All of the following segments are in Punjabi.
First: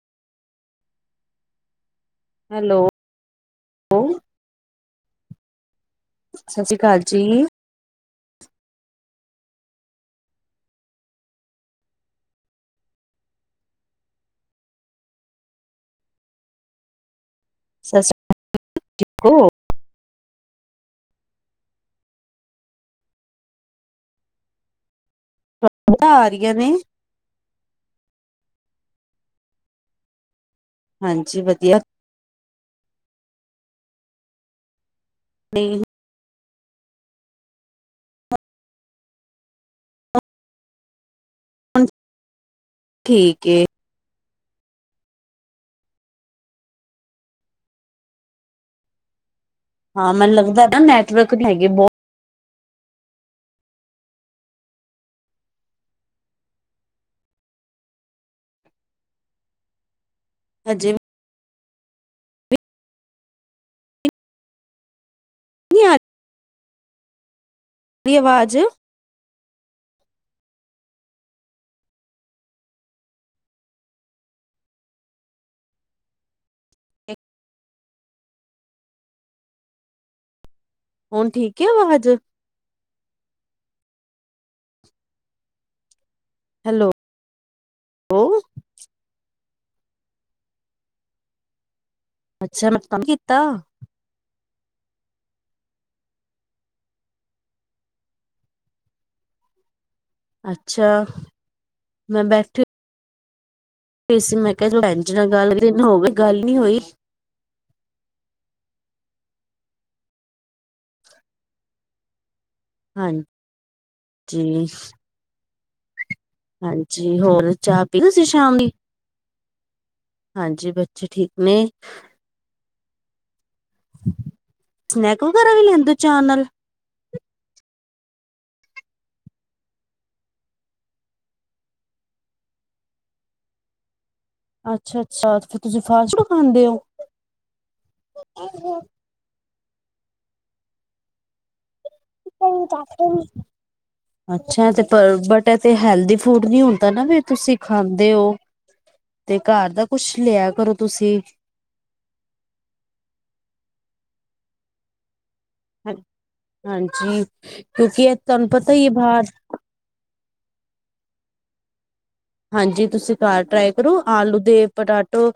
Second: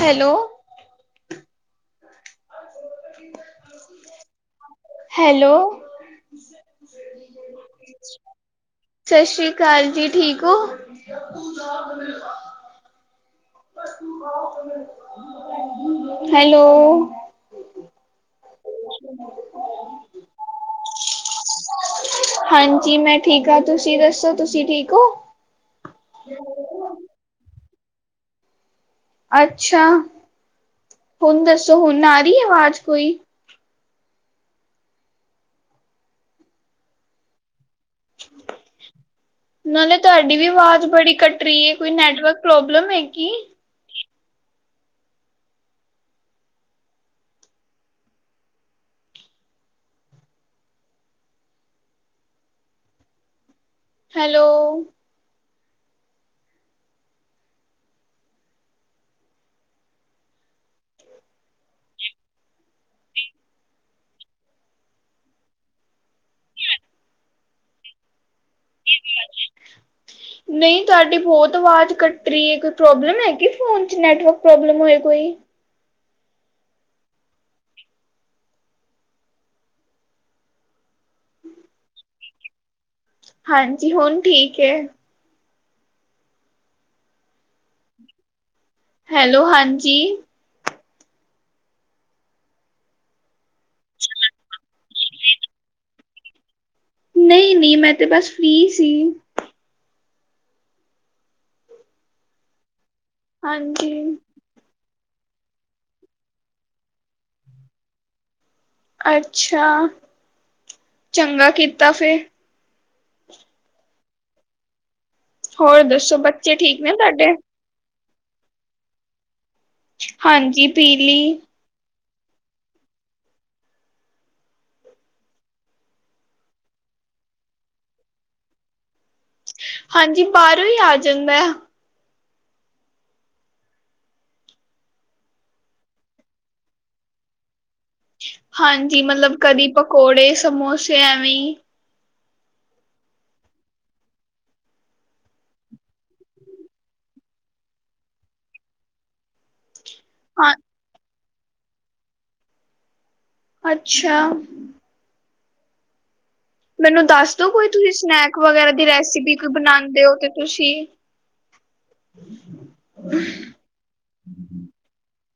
ਹੈਲੋ। ਹੈਲੋ। ਹੈਲੋ। ਸਤਿ ਸ਼੍ਰੀ ਅਕਾਲ ਜੀ। ਸ਼ਸ਼ਿ ਅਕਾਲ ਜੀ, ਠੀਕ ਹੋ? [inaudible] ਹੈਲੋ। ਸਤਿ ਸ਼੍ਰੀ ਅ ਕਾ ਲ ਠੀਕ ਹੋ। [inaudible] ਹਾਂਜੀ, ਮੈਂ ਠੀਕ ਆ, ਤੁਸੀਂ ਦੱਸੋਂ ਤੁਸੀਂ ਠੀਕ ਹੋ? ਆ ਜਾ ਰਹੀਆਂ ਨੇ? ਅੱਛਾ, ਹਾਂਜੀ ਹੁਣ ਦੱਸੋਂ ਵਧੀਆ ਹੁਣ ਆ ਰਹੀ ਆਵਾਜ਼ ਕੋਈ? ਨਈ। ਨਾਲੇ ਤੁਹਾਡੀ ਵੀ ਆਵਾਜ਼ ਬੜੀ ਕੱਟ ਟਰੀ ਐ, ਹੁਣ ਕੋਈ ਨੈਟਵਰਕ ਪ੍ਰੋਬਲਮ ਐ ਕੀ? ਠੀਕ ਏ ਹਾਂ ਮੈਨੂੰ ਲੱਗਦਾ ਨਾ ਨੈਟਵਰਕ ਹੈਗੀ ਬਹੁਤ ਹੈਲੋ। ਹਜੇ ਵੀ। ਨੀ ਆ ਰੀ ਆਵਾਜ਼। [inaudible] ਨਹੀਂ ਤੁਹਾਡੀ ਬਹੁਤ ਆਵਾਜ਼ ਕੱਟ ਰਹੀ ਐ, ਕੋਈ ਪ੍ਰੋਬਲਮ ਹੈਗੀ ਫੋਨ ਚ ਨੈਟਵਰਕ ਪ੍ਰੋਬਲਮ ਹੋਏ ਕੋਈ। ਹੁਣ ਠੀਕ ਏ ਆਵਾਜ਼? ਹਾਂਜੀ, ਹੁਣ ਠੀਕ ਏ। ਹੈ ਲੋ ਉਹ। ਹੈਲੋ ਹਾਂਜੀ। ਅੱਛਾ ਮੈਂ ਕੰਮ ਕੀਤਾ। ਨਈ-ਨਈ ਮੈਂ ਤੇ ਬਸ ਫ੍ਰਰੀ ਸੀ। ਅੱਛਾ, ਮੈਂ ਬੈਠ ਹਾਂਜੀ। [unintelligible] ਮੈਂ ਕਿਹਾ ਭੈਣ ਜੀ ਨਾਲ ਗੱਲ ਕਈ ਦਿਨ ਹੋਗੇ ਗੱਲ ਨੀ ਹੋਈ। ਅੱਛਾ, ਚੰਗਾ ਕੀਤਾ ਫੇਰ ਹਾਂ ਜੀ। ਹੋਰ ਦੱਸੋ ਬ ਹਾਂਜੀ ਹੋਰ ਚਾਹ ਪੀਲੀ ਤੁਸੀਂ ਸ਼ਾਮ ਦੀ? ਹਾਂਜੀ ਪੀਲੀ, [inaudible] ਸਨੈਕ ਵਗੈਰਾ ਵੀ ਲੈਂਦੇ ਚਾਅ ਨਾਲ? ਹਾਂਜੀ ਬਾਰੋਂ ਈ ਆ ਜਾਂਦਾ। ਅੱਛਾ-ਅੱਛਾ ਤੇ ਤੁਸੀ ਫਾਸਟ-ਫੂਡ ਖਾਂਦੇ ਔ? ਹਾਂਜੀ ਮਤਲਬ ਕਦੀ ਪਕੌੜੇ ਸਮੋਸੇ ਐਵੇ ਈ, [inaudible] [inaudible] ਅੱਛਾ ਤੇ ਪਰ ਬਟ ਇਹ ਤੇ ਹੈਲਦੀ ਫੂਡ ਨੀ ਹੁੰਦਾ ਨਾ ਵੀ ਤੁਸੀਂ ਖਾਂਦੇ ਔ, ਤੇ ਘਰ ਦਾ ਕੁਛ ਲਿਆ ਹਾਂ ਕਰੋ ਤੁਸੀਂ, ਅੱਛਾ, [unintelligible] ਮੈਨੂੰ ਦੱਸ ਦੋ ਕੋਈ ਤੁਸੀਂ ਕਿਉਂਕਿ ਇਹ ਸਨੈਕ ਤੁਹਾਨੂੰ ਵਗੈਰਾ ਪਤਾ ਹੀ ਦੀ ਹੈ ਬਾਹਰ ਰੈਸਿਪੀ ਕੋਈ ਬਣਾਦੇ ਔ ਤੇ ਤੁਸੀਂ ਹਾਂਜੀ ਤੁਸੀਂ ਘਰ ਟਰਾਈ ਕਰੋ ਆਲੂ ਦੇ ਪਟਾਟੋ,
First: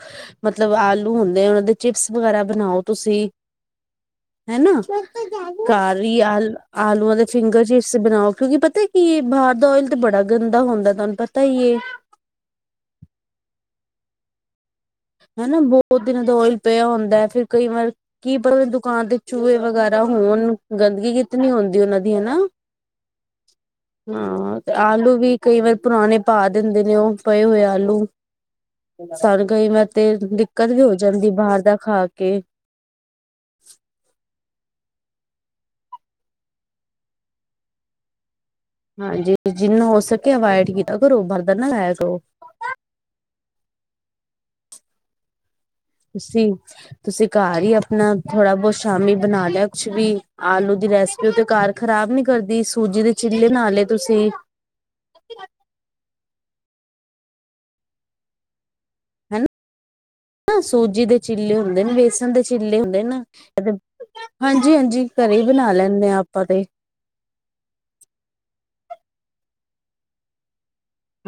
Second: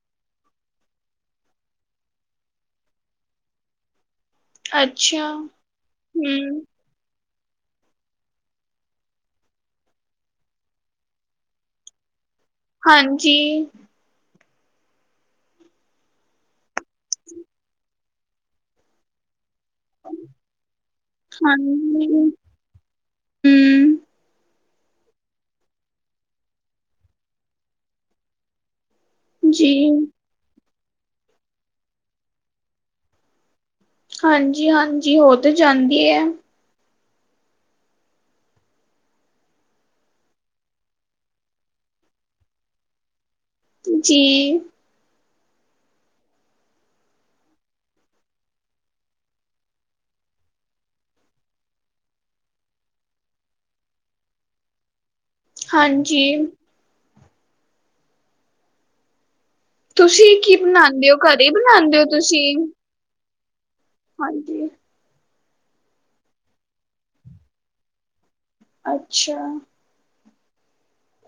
ਮਤਲਬ ਆਲੂ ਹੁੰਦੇ ਆ ਉਨਾਂ ਦੇ ਚਿਪਸ ਵਗੈਰਾ ਬਣਾਓ ਤੁਸੀਂ ਹੈ ਨਾ ਅੱਛਾ ਘਰ ਈ ਆ ਹਮ ਆਲੂਆਂ ਦੇ ਫਿੰਗਰ ਚਿਪਸ ਬਣਾਓ ਕਿਉਂਕਿ ਪਤਾ ਕੀ ਐ ਬਾਹਰ ਦਾ ਔਇਲ ਤਾਂ ਬੜਾ ਗੰਦਾ ਹੁੰਦਾ ਐ ਤੁਹਾਨੂੰ ਪਤਾ ਈ ਐ। ਹਾਂਜੀ, ਹਨਾ ਬਹੁਤ ਦਿਨਾਂ ਦਾ ਔਈਲ ਪਿਆ ਹੁੰਦਾ ਫੇਰ ਕਈ ਵਾਰ ਕੀ ਪਤਾ ਦੁਕਾਨ ਤੇ ਚੂਹੇ ਵਗੈਰਾ ਹੋਣ ਗੰਦਗੀ ਕਿਤਨੀ ਹੁੰਦੀ ਉਨਾਂ ਦੀ ਹਨਾ। ਹੂੰ, ਹੂੰ ਤੇ ਆਲੂ ਵੀ ਕਈ ਵਾਰ ਪੁਰਾਣੇ ਪਾ ਦਿੰਦੇ ਨੇ ਉਹ ਪਏ ਹੋਏ ਆਲੂ ਸਾਨੂੰ ਕਈ ਜੀ ਵਾਰ ਤੇ ਦਿੱਕਤ ਵੀ ਹੋ ਜਾਂਦੀ ਐ ਬਾਹਰ ਦਾ ਖਾ ਕੇ, ਹਾਂਜੀ-ਹਾਂਜੀ ਹੋ ਤੇ ਜਾਂਦੀ ਐ। ਹਾਂਜੀ ਜਿੰਨਾ ਹੋ ਸਕੇ ਅਵਾਇਡ ਕਿਆ ਕਰੋਂ ਬਰਦਨ ਨਾ ਲਾਇਆ ਕਰੋ। ਜੀ, ਤੁਸੀ ਤੁਸੀਂ ਘਰ ਹੀ ਆਪਣਾ ਥੋੜਾ ਬਹੁਤ ਸ਼ਾਮੀ ਬਣਾ ਲਿਆ ਕੁਛ ਵੀ ਆਲੂ ਦੀ ਰੈਸਪ ਤੇ ਉਹ ਤੇ ਘਰ ਖ਼ਰਾਬ ਨੀ ਕਰਦੀ ਸੂਜੀ ਦੇ ਚਿੱਲੇ ਬਣਾਲੇ ਤੁਸੀਂ ਹਾਂਜੀ, ਹਨਾ ਤੁਸੀਂ ਕੀ ਨਾ ਸੂਜੀ ਬਣਾਉਂਦੇ ਹੋ ਦੇ ਘਰੇ ਚਿੱਲੇ ਹੁੰਦੇ ਨੇ ਬਣਾਉਂਦੇ ਹੋ ਬੇਸਣ ਦੇ ਤੁਸੀਂ ਚਿੱਲੇ ਹੁੰਦੇ ਨਾ, ਹਾਂਜੀ ਹਾਂਜੀ-ਹਾਂਜੀ ਘਰੇ ਹੀ ਬਣਾ ਲੈਂਨੇ ਆ ਆਪਾਂ ਤੇ, ਅੱਛਾ,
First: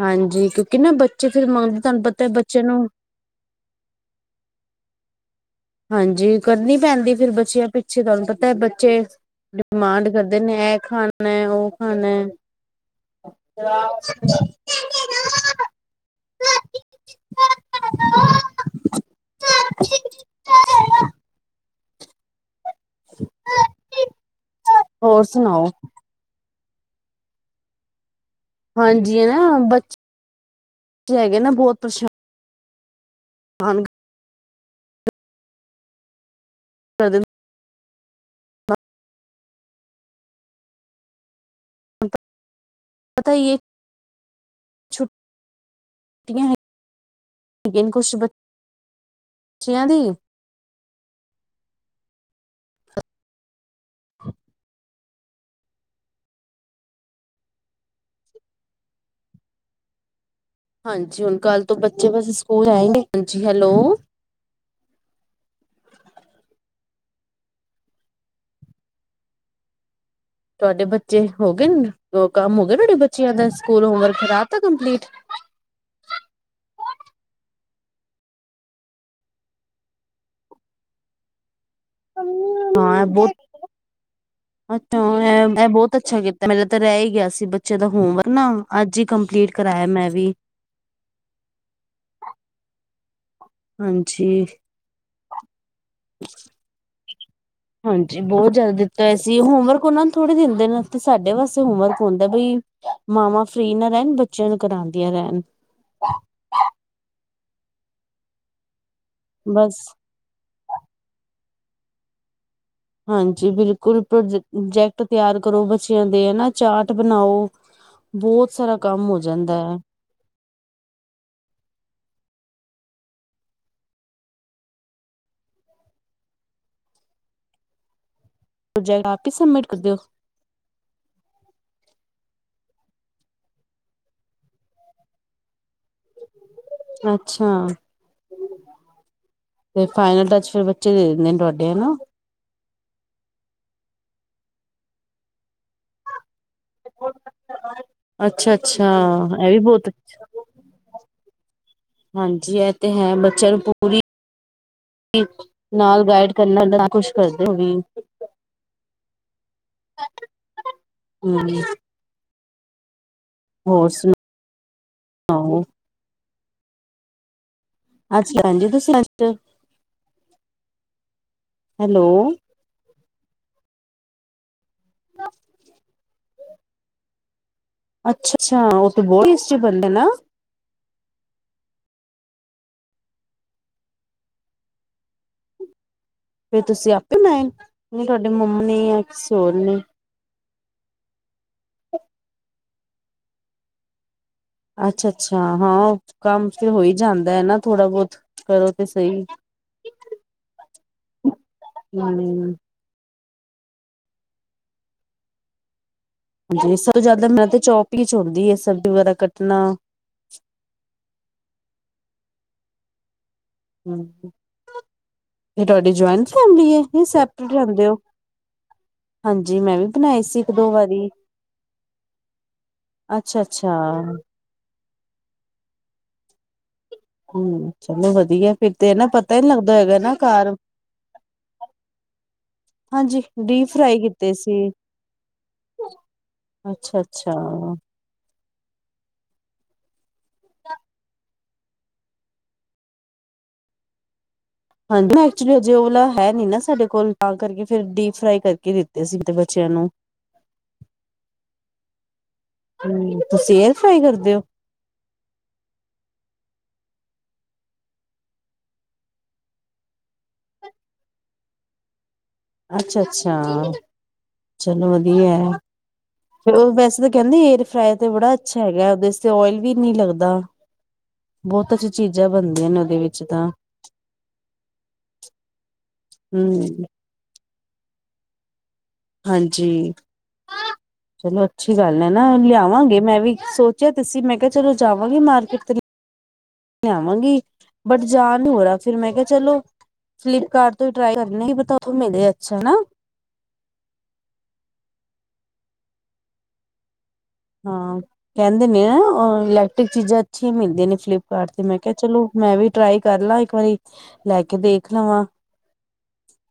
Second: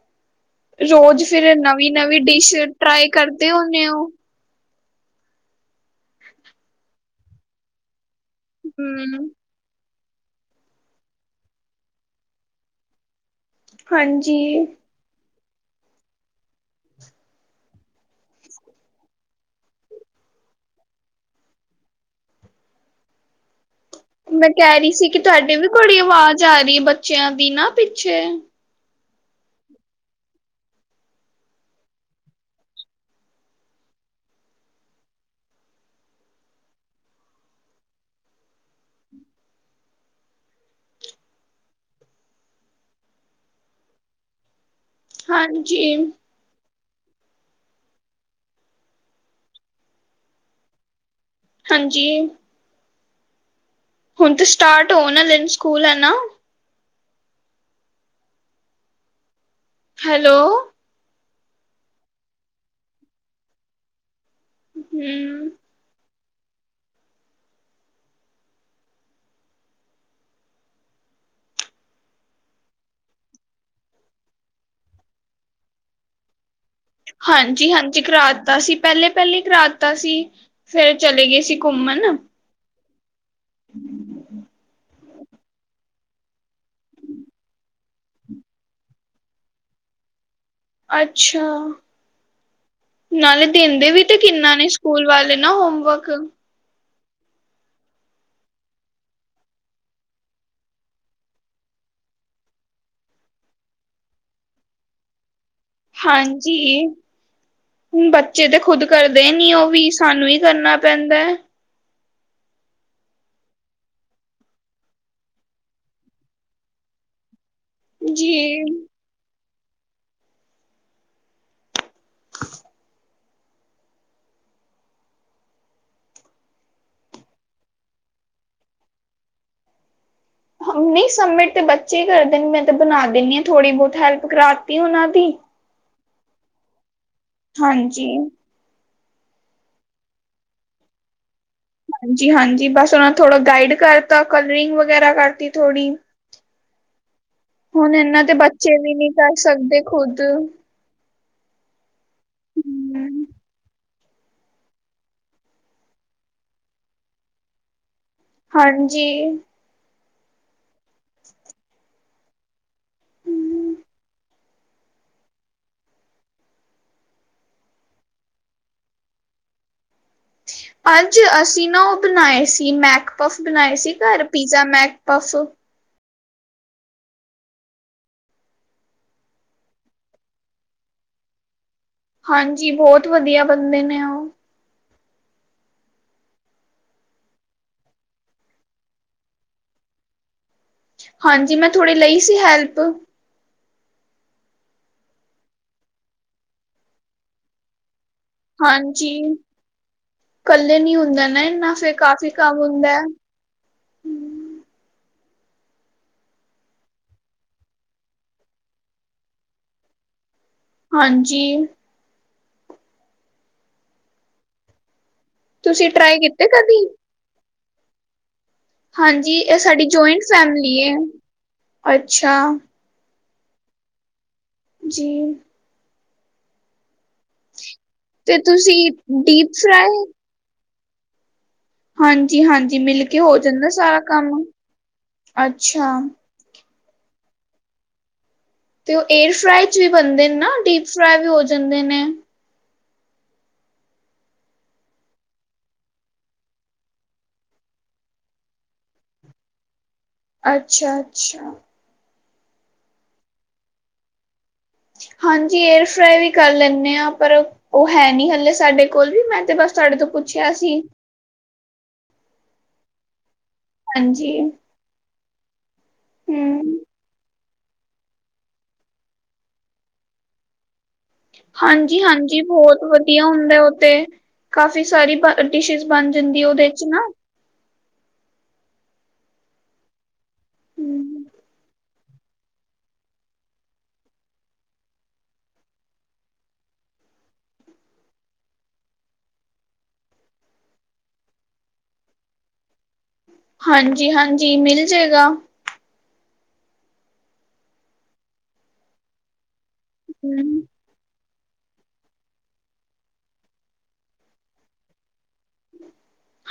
ਹਾਂਜੀ ਨਾ ਰੋਜ਼ ਬੱਚੇ ਫੇਰ ਫਿਰ ਮੰਗਦੇ ਤੁਹਾਨੂੰ ਨਵੀਂ-ਨਵੀਂ ਪਤਾ ਡਿਸ਼ ਬੱਚੇ ਨੂੰ ਟਰਾਈ ਕਰਦੇ ਹੁਨੇ ਔ। ਹਾਂਜੀ ਕਰਨੀ ਪੈਂਦੀ ਫੇਿਰ ਬੱਚਿਆਂ ਪਿੱਛੇ ਤੁਹਾਨੂੰ ਪਤਾ ਬੱਚੇ ਹਮ ਡਿਮਾਂਡ ਕਰਦੇ ਨੇ ਇਹ ਖਾਣਾ ਉਹ ਖਾਣਾ ਅੱਛਾ, ਹਾਂਜੀ [unintelligible] [unintelligible] ਹ ਠੀਕ [unintelligible] ਮੈਂ ਕਹਿ ਰਹੀ ਸੀ ਕਿ ਹੋਰ ਤੁਹਾਡੀ ਵੀ ਸੁਣਾਓ ਘੜੀ ਆਵਾਜ਼ ਆ ਰਹੀ ਹੈ, ਬੱਚਿਆਂ ਦੀ ਨਾ ਪਿੱਛੇ ਹਾਂਜੀ ਨਾ ਬੇ ਹੈਗੇ ਨਾ ਬਹੁਤ ਪਰੇ ਮਾਨ ਹ ਪਤਾ ਇਹ ਛੁ ਹਾਂਜੀ ਕੁਛ ਬੱਚਿਆਂ ਦੀ ਹਾਂਜੀ ਹੁਣ ਤੇ ਸਟਾਰਟ ਟੋਨਲਨ ਸਕੂਲ ਹੈ ਨਾ ਹੈਲੋ ਹਾਂਜੀ ਹੁਣ ਕੱਲ ਤੋਂ ਬੱਚੇ ਬਸ ਸਕੂਲ ਆ ਹਾਂਜੀ ਹੈਲੋ ਹਮ ਤੁਹਾਡੇ ਬੱਚੇ ਹੋ ਗਏ ਕੰਮ ਹੋ ਗਏ ਤੁਹਾਡੇ ਬੱਚਿਆਂ ਦਾ ਸਕੂਲ ਹੋਮਵਰਕ ਰਾਹ ਤਾ ਕੰਪਲੀਟ ਹਾਂਜੀ ਹਾਂਜੀ ਕਰਾਤਾ ਸੀ ਪਹਿਲੇ ਪਹਿਲੇ ਕਰਾਤਾ ਸੀ ਫੇਰ ਚਲੇ ਗਏ ਸੀ ਘੁੰਮਣ ਹਾਂ ਬਹੁਤ ਹਮ ਅੱਛਾ ਮੈਂ ਬਹੁਤ ਅੱਛਾ ਕੀਤਾ ਮੇਰੇ ਤਾਂ ਰਹਿ ਹੀ ਗਿਆ ਸੀ ਬੱਚਿਆਂ ਦਾ ਹੋਮਵਰਕ ਨਾ ਅੱਜ ਹੀ ਕੰਪਲੀਟ ਕਰਵਾਇਆ ਮੈਂ ਵੀ ਅੱਛਾ ਨਾਲੇ ਦਿੰਦੇ ਵੀ ਤੇ ਹਾਂਜੀ ਕਿੰਨਾ ਨੇ ਸਕੂਲ ਵਾਲੇ ਨਾ ਹੋਮਵਰਕ ਹਾਂਜੀ ਬਹੁਤ ਜ਼ਿਆਦਾ ਦਿੱਤਾ ਸੀ ਹੋਮਵਰਕ ਉਹਨਾਂ ਨੂੰ ਥੋੜੇ ਦਿੰਦੇ ਨੇ ਤੇ ਸਾਡੇ ਵਾਸਤੇ ਹੋਮਵਰਕ ਹੁੰਦਾ ਬਈ ਮਾਵਾਂ ਫਰੀ ਨਾ ਰਹਿਣ ਬੱਚਿਆਂ ਨੂੰ ਕਰਾਉਂਦੀਆਂ ਰਹਿਣ ਹਾਂਜੀ ਬੱਚੇ ਤੇ ਖੁਦ ਕਰਦੇ ਨੀ ਉਹ ਬਸ ਵੀ ਸਾਨੂੰ ਹੀ ਕਰਨਾ ਦੇ ਹਾਂਜੀ ਬਿਲਕੁਲ ਪ੍ਰੋ ਪ੍ਰੋਜੈਕਟ ਤਿਆਰ ਕਰੋ ਬੱਚਿਆਂ ਦੇ ਹਨਾ ਚਾਰਟ ਬਣਾਓ ਬਹੁਤ ਜੀ। ਸਾਰਾ ਕੰਮ ਹੋ ਜਾਂਦਾ ਹੈ ਹ ਪ੍ਰੋਜੈਕਟ ਆਪਾ ਹੀ ਸਬਮਿਟ ਕਰ ਦਿਓ ਨਹੀਂ ਸਬਮਿਟ ਤਾਂ ਬੱਚੇ ਹੀ ਕਰਦੇ ਨੇ ਮੈਂ ਤਾਂ ਬਣਾ ਦਿੰਦੀ ਹਾਂ ਥੋੜ੍ਹੀ ਬਹੁਤ ਹੈਲਪ ਕਰਾਤੀ ਉਹਨਾਂ ਦੀ ਅੱਛਾ ਹਾਂਜੀ। ਤੇ ਫਾਈਨਲ ਟੱਚ ਫੇਿਰ ਬੱਚੇ ਦੇ ਦਿੰਦੇ ਨੇ ਤੁਹਾਡੇ ਹਨਾ ਜੀ ਹਾਂਜੀ ਬਸ ਉਹ ਥੋੜਾ ਗਾਈਡ ਕਰਤਾ ਕਲਰਿੰਗ ਵਗੈਰਾ ਕਰਤੀ ਥੋੜੀ ਹੁਣ ਇਹਨਾਂ ਦੇ ਅੱਛਾ ਬੱਚੇ ਅੱਛਾ ਵੀ ਨਹੀਂੀ ਕਰ ਇਹ ਵੀ ਸਕਦੇ ਬਹੁਤ ਖੁਦ ਅੱਛਾ। ਹਾਂਜੀ ਇਹ ਤੇ ਹੈ ਹਮ ਬੱਚਿਆਂ ਨੂੰ ਪਰੀ ਨਾਲ ਗਾਈਡ ਕਰਨਾ ਨਾ ਖੁਸ਼ ਕਰਦੇ ਹੋ ਹਾਂਜੀ ਹਮ। ਹਮ। ਹੋਰ ਸੁਣਾਔ? ਅੱਜੀ [unintelligible] ਤੁਸੀਂ [inaudible] ਅੱਜ ਅਸੀਂ ਨਾ ਉਹ ਹੈਲੋ ਬਣਾਏ ਸੀ- ਤੀਨ ਮੈਕ ਪਫ ਬਣਾਏ ਸੀ ਘਰ ਪੀਜ਼ਾ ਮੈਕ ਪਫ- ਅੱਛਾ-ਅੱਛਾ, ਉਹ ਤੇ ਬਹੁਤ ਟੇਸਟੀ ਬਣਦੇ ਨਾ? ਹਾਂਜੀ ਬਹੁਤ ਵਧੀਆ ਬੰਦੇ ਨੇ ਉਹ। ਫੇਰ ਤੁਸੀਂ ਆਪੇ ਬਣਾਏ ਤੁਹਾਡੇ ਮੰਮ ਨੇ ਜਾਂ ਕਿਸੇ ਹੋਰ ਨੇ? ਹਾਂਜੀ, ਮੈਂ ਥੋੜ੍ਹੀ ਲਈ ਸੀ ਹੈਲਪ ਅੱਛਾ-ਅੱਛਾ, ਹਾਂ ਕੰਮ ਫਿਰ ਹੋਈ ਜਾਂਦਾ ਹੈ ਨਾ ਥੋੜਾ ਬਹੁਤ ਕਰੋ ਤੇ ਹਾਂਜੀ, ਸਹੀ ਇਕੱਲੇ ਨੀ ਹੁੰਦਾ ਨਾ ਇਨਾ ਫੇਿਰ ਕਾਫ਼ੀ ਹਮ ਕੰਮ ਹੁੰਦੇ। ਹਾਂਜੀ, ਸਭ ਤੋਂ ਜ਼ਿਆਦਾ ਮੈਂ ਤਾਂ ਚੌਪ ਹੀ ਚ ਹੁੰਦੀ ਹੈ ਸਬਜ਼ੀ ਵਗੈਰਾ ਕੱਟਣਾ ਹਾਂਜੀ। ਤੇ ਤੁਸੀਂ ਤੁਹਾਡੀ ਟਰਾਈ ਜੁਆਇੰਟ ਕੀਤੇ ਫੈਮਿਲੀ ਹੈ, ਕਦੀ ਯਾਂ ਸੈਪਰੇਟ ਰਹਿੰਦੇ ਹੋ? ਹਾਂਜੀ, ਇਹ ਮੈਂ ਵੀ ਸਾਡੀ ਬਣਾਈ ਜੋਆਇੰਟ ਸੀ ਇੱਕ ਦੋ ਫੈਮਲੀ ਏ। ਵਾਰੀ ਅੱਛਾ! ਅੱਛਾ, ਅੱਛਾ। ਜੀ। ਹਮ, ਚਲੋ ਤੇ ਵਧੀਆ ਫਿਰ ਤੁਸੀਂ ਤੇ ਇਹ ਨਾ ਪਤਾ ਹੀ ਡੀਪ ਨਹੀਂ ਲੱਗਦਾ ਹੈਗਾ ਫਰਾਈ ਨਾ ਘਰ ਹਾਂਜੀ, ਹਾਂਜੀ ਮਿਲ ਕੇ ਹੋ ਡੀਪ ਜਾਂਦਾ ਫਰਾਈ ਸਾਰਾ ਕੰਮ ਕੀਤੇ ਸੀ ਅੱਛਾ। ਅੱਛਾ-ਅੱਛਾ। ਤੇ ਉਹ ਏਰ ਫਰਾਈ ਚ ਵੀ ਬਣਦੇ ਨੇ ਨਾ ਡੀਪ ਫਰਾਈ ਵੀ ਹੋ ਜਾਂਦੇ ਨੇ? ਹਾਂਜੀ, ਮ ਐਕਚੁਲੀ ਹਜੇ ਉਹ ਵਾਲਾ ਹੈ ਨੀ ਨਾ ਸਾਡੇ ਕੋਲ ਤਾਂ ਕਰਕੇ ਫਿਰ ਡੀਪ ਫਰਾਈ ਕਰਕੇ ਦਿੱਤੇ ਤੇ ਅਸੀਂ ਤੇ ਬੱਚਿਆਂ ਨੂੰ ਅੱਛਾ-ਅੱਛਾ। ਹਮ, ਤੁਸੀਂ ਏਰਫਰਾਈ ਕਰਦੇ ਹੋ? ਹਾਂਜੀ, ਏਅਰ ਫਰਾਈ ਵੀ ਕਰ ਲੈਂਨੇ ਹਾਂ, ਪਰ ਉਹ ਹੈ ਨੀ ਹਲੇ ਸਾਡੇ ਕੋਲ ਵੀ ਮੈਂ ਤੇ ਬਸ ਤੁਹਾਡੇ ਤੋਂ ਪੁੱਛਿਆ ਸੀ। ਅੱਛਾ-ਅੱਛਾ। ਹਾਂਜੀ। ਚਲੋ ਵਧੀਆ ਏ, ਫਿਰ ਉਹ ਹੂੰ ਵੈਸੇ ਤਾਂ ਕਹਿੰਦੇ ਏਅਰ ਤੇ ਬੜਾ ਅੱਛਾ ਹੈਗਾ ਉਹਦੇ ਤੇ ਓਇਲ ਵੀ ਨੀ ਲੱਗਦਾ। ਬਹੁਤ ਅੱਛੀ ਚੀਜ਼ਾਂ ਹਾਂਜੀ-ਹਾਂਜੀ, ਬਣਦੀਆਂ ਨੇ ਬਹੁਤ ਉਹਦੇ ਵਿੱਚ ਵਧੀਆ ਤਾਂ ਹੁੰਦਾ ਉਹ ਤੇ ਕਾਫੀ ਸਾਰੀ ਬ ਡਿਸ਼ਿਸ ਬਣ ਜਾਂਦੀ ਉਹਦੇ ਚ ਹੂੰ ਨਾ। ਹਾਂਜੀ ਹੂੰ, ਚਲੋ ਅੱਛੀ ਗੱਲ ਹੈ ਨਾ ਲਿਆਵਾਂਗੇ ਮੈਂ ਵੀ ਸੋਚਿਆ ਸੀਂ, ਮੈਂ ਕਿਹਾ ਚਲੋ ਜਾਵਾਂਗੇ ਮਾਰਕੀਟ ਤੇ ਲਿਆਵਾਂਗੀ ਬਟ ਜਾ ਨਹੀਂ ਹੋ ਰਿਹਾ ਫਿਰ ਮੈਂ ਕਿਹਾ ਚਲੋ ਫਲਿੱਪਕਾਰਟ ਤੋਂ ਹੀ ਟਰਾਈ ਕਰਨੇ ਕੀ ਪੱਤਾ ਉਥੋਂ ਮਿਲੇ ਅੱਛਾ ਹਨਾ? ਹਾਂਜੀ, ਹਾਂਜੀ ਮਿਲ ਜੇ ਗਾ। ਹਾਂ ਕਹਿੰਦੇ ਨੇ ਇਲੈਕਟ੍ਰਿਕ ਚੀਜ਼ਾਂ ਅੱਛੀਆਂ ਹੂੰ ਮਿਲਦੀਆਂ ਨੇ ਫਲਿੱਪ ਕਾਰਟ ਤੇ ਮੈਂ ਕਿਹਾ ਚਲੋ ਮੈਂ ਵੀ ਟਰਾਈ ਕਰ ਲਾਂ, ਇੱਕ ਵਾਰੀ ਲੈ ਕੇ ਦੇਖ ਲਵਾਂ।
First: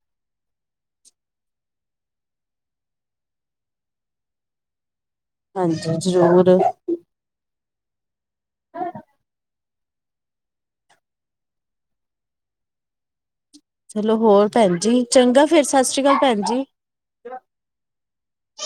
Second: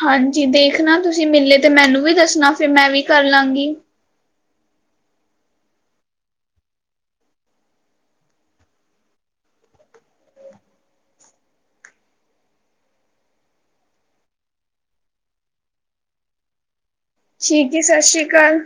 ਹਾਂਜੀ ਦੇਖਣਾ ਤੁਸੀਂ ਮਿਲੇ ਤੇ ਮੈਨੂੰ ਵੀ ਦੱਸਣਾ ਫਿਰ ਮੈਂ ਵੀ ਕਰ ਲਾਂਗੀ। ਹਾਂਜੀ ਜ਼ਰੂਰ। ਹਾਂ [unintelligible] ਚਲੋ ਹੋਰ ਭੈਣਜੀ ਚੰਗਾ ਫੇਰ ਸਤਿ ਸ੍ਰੀ ਅਕਾਲ ਭੈਣ ਜੀ। ਠੀਕ ਏ ਸਤਿ ਸ਼੍ਰੀ ਅਕਾਲ।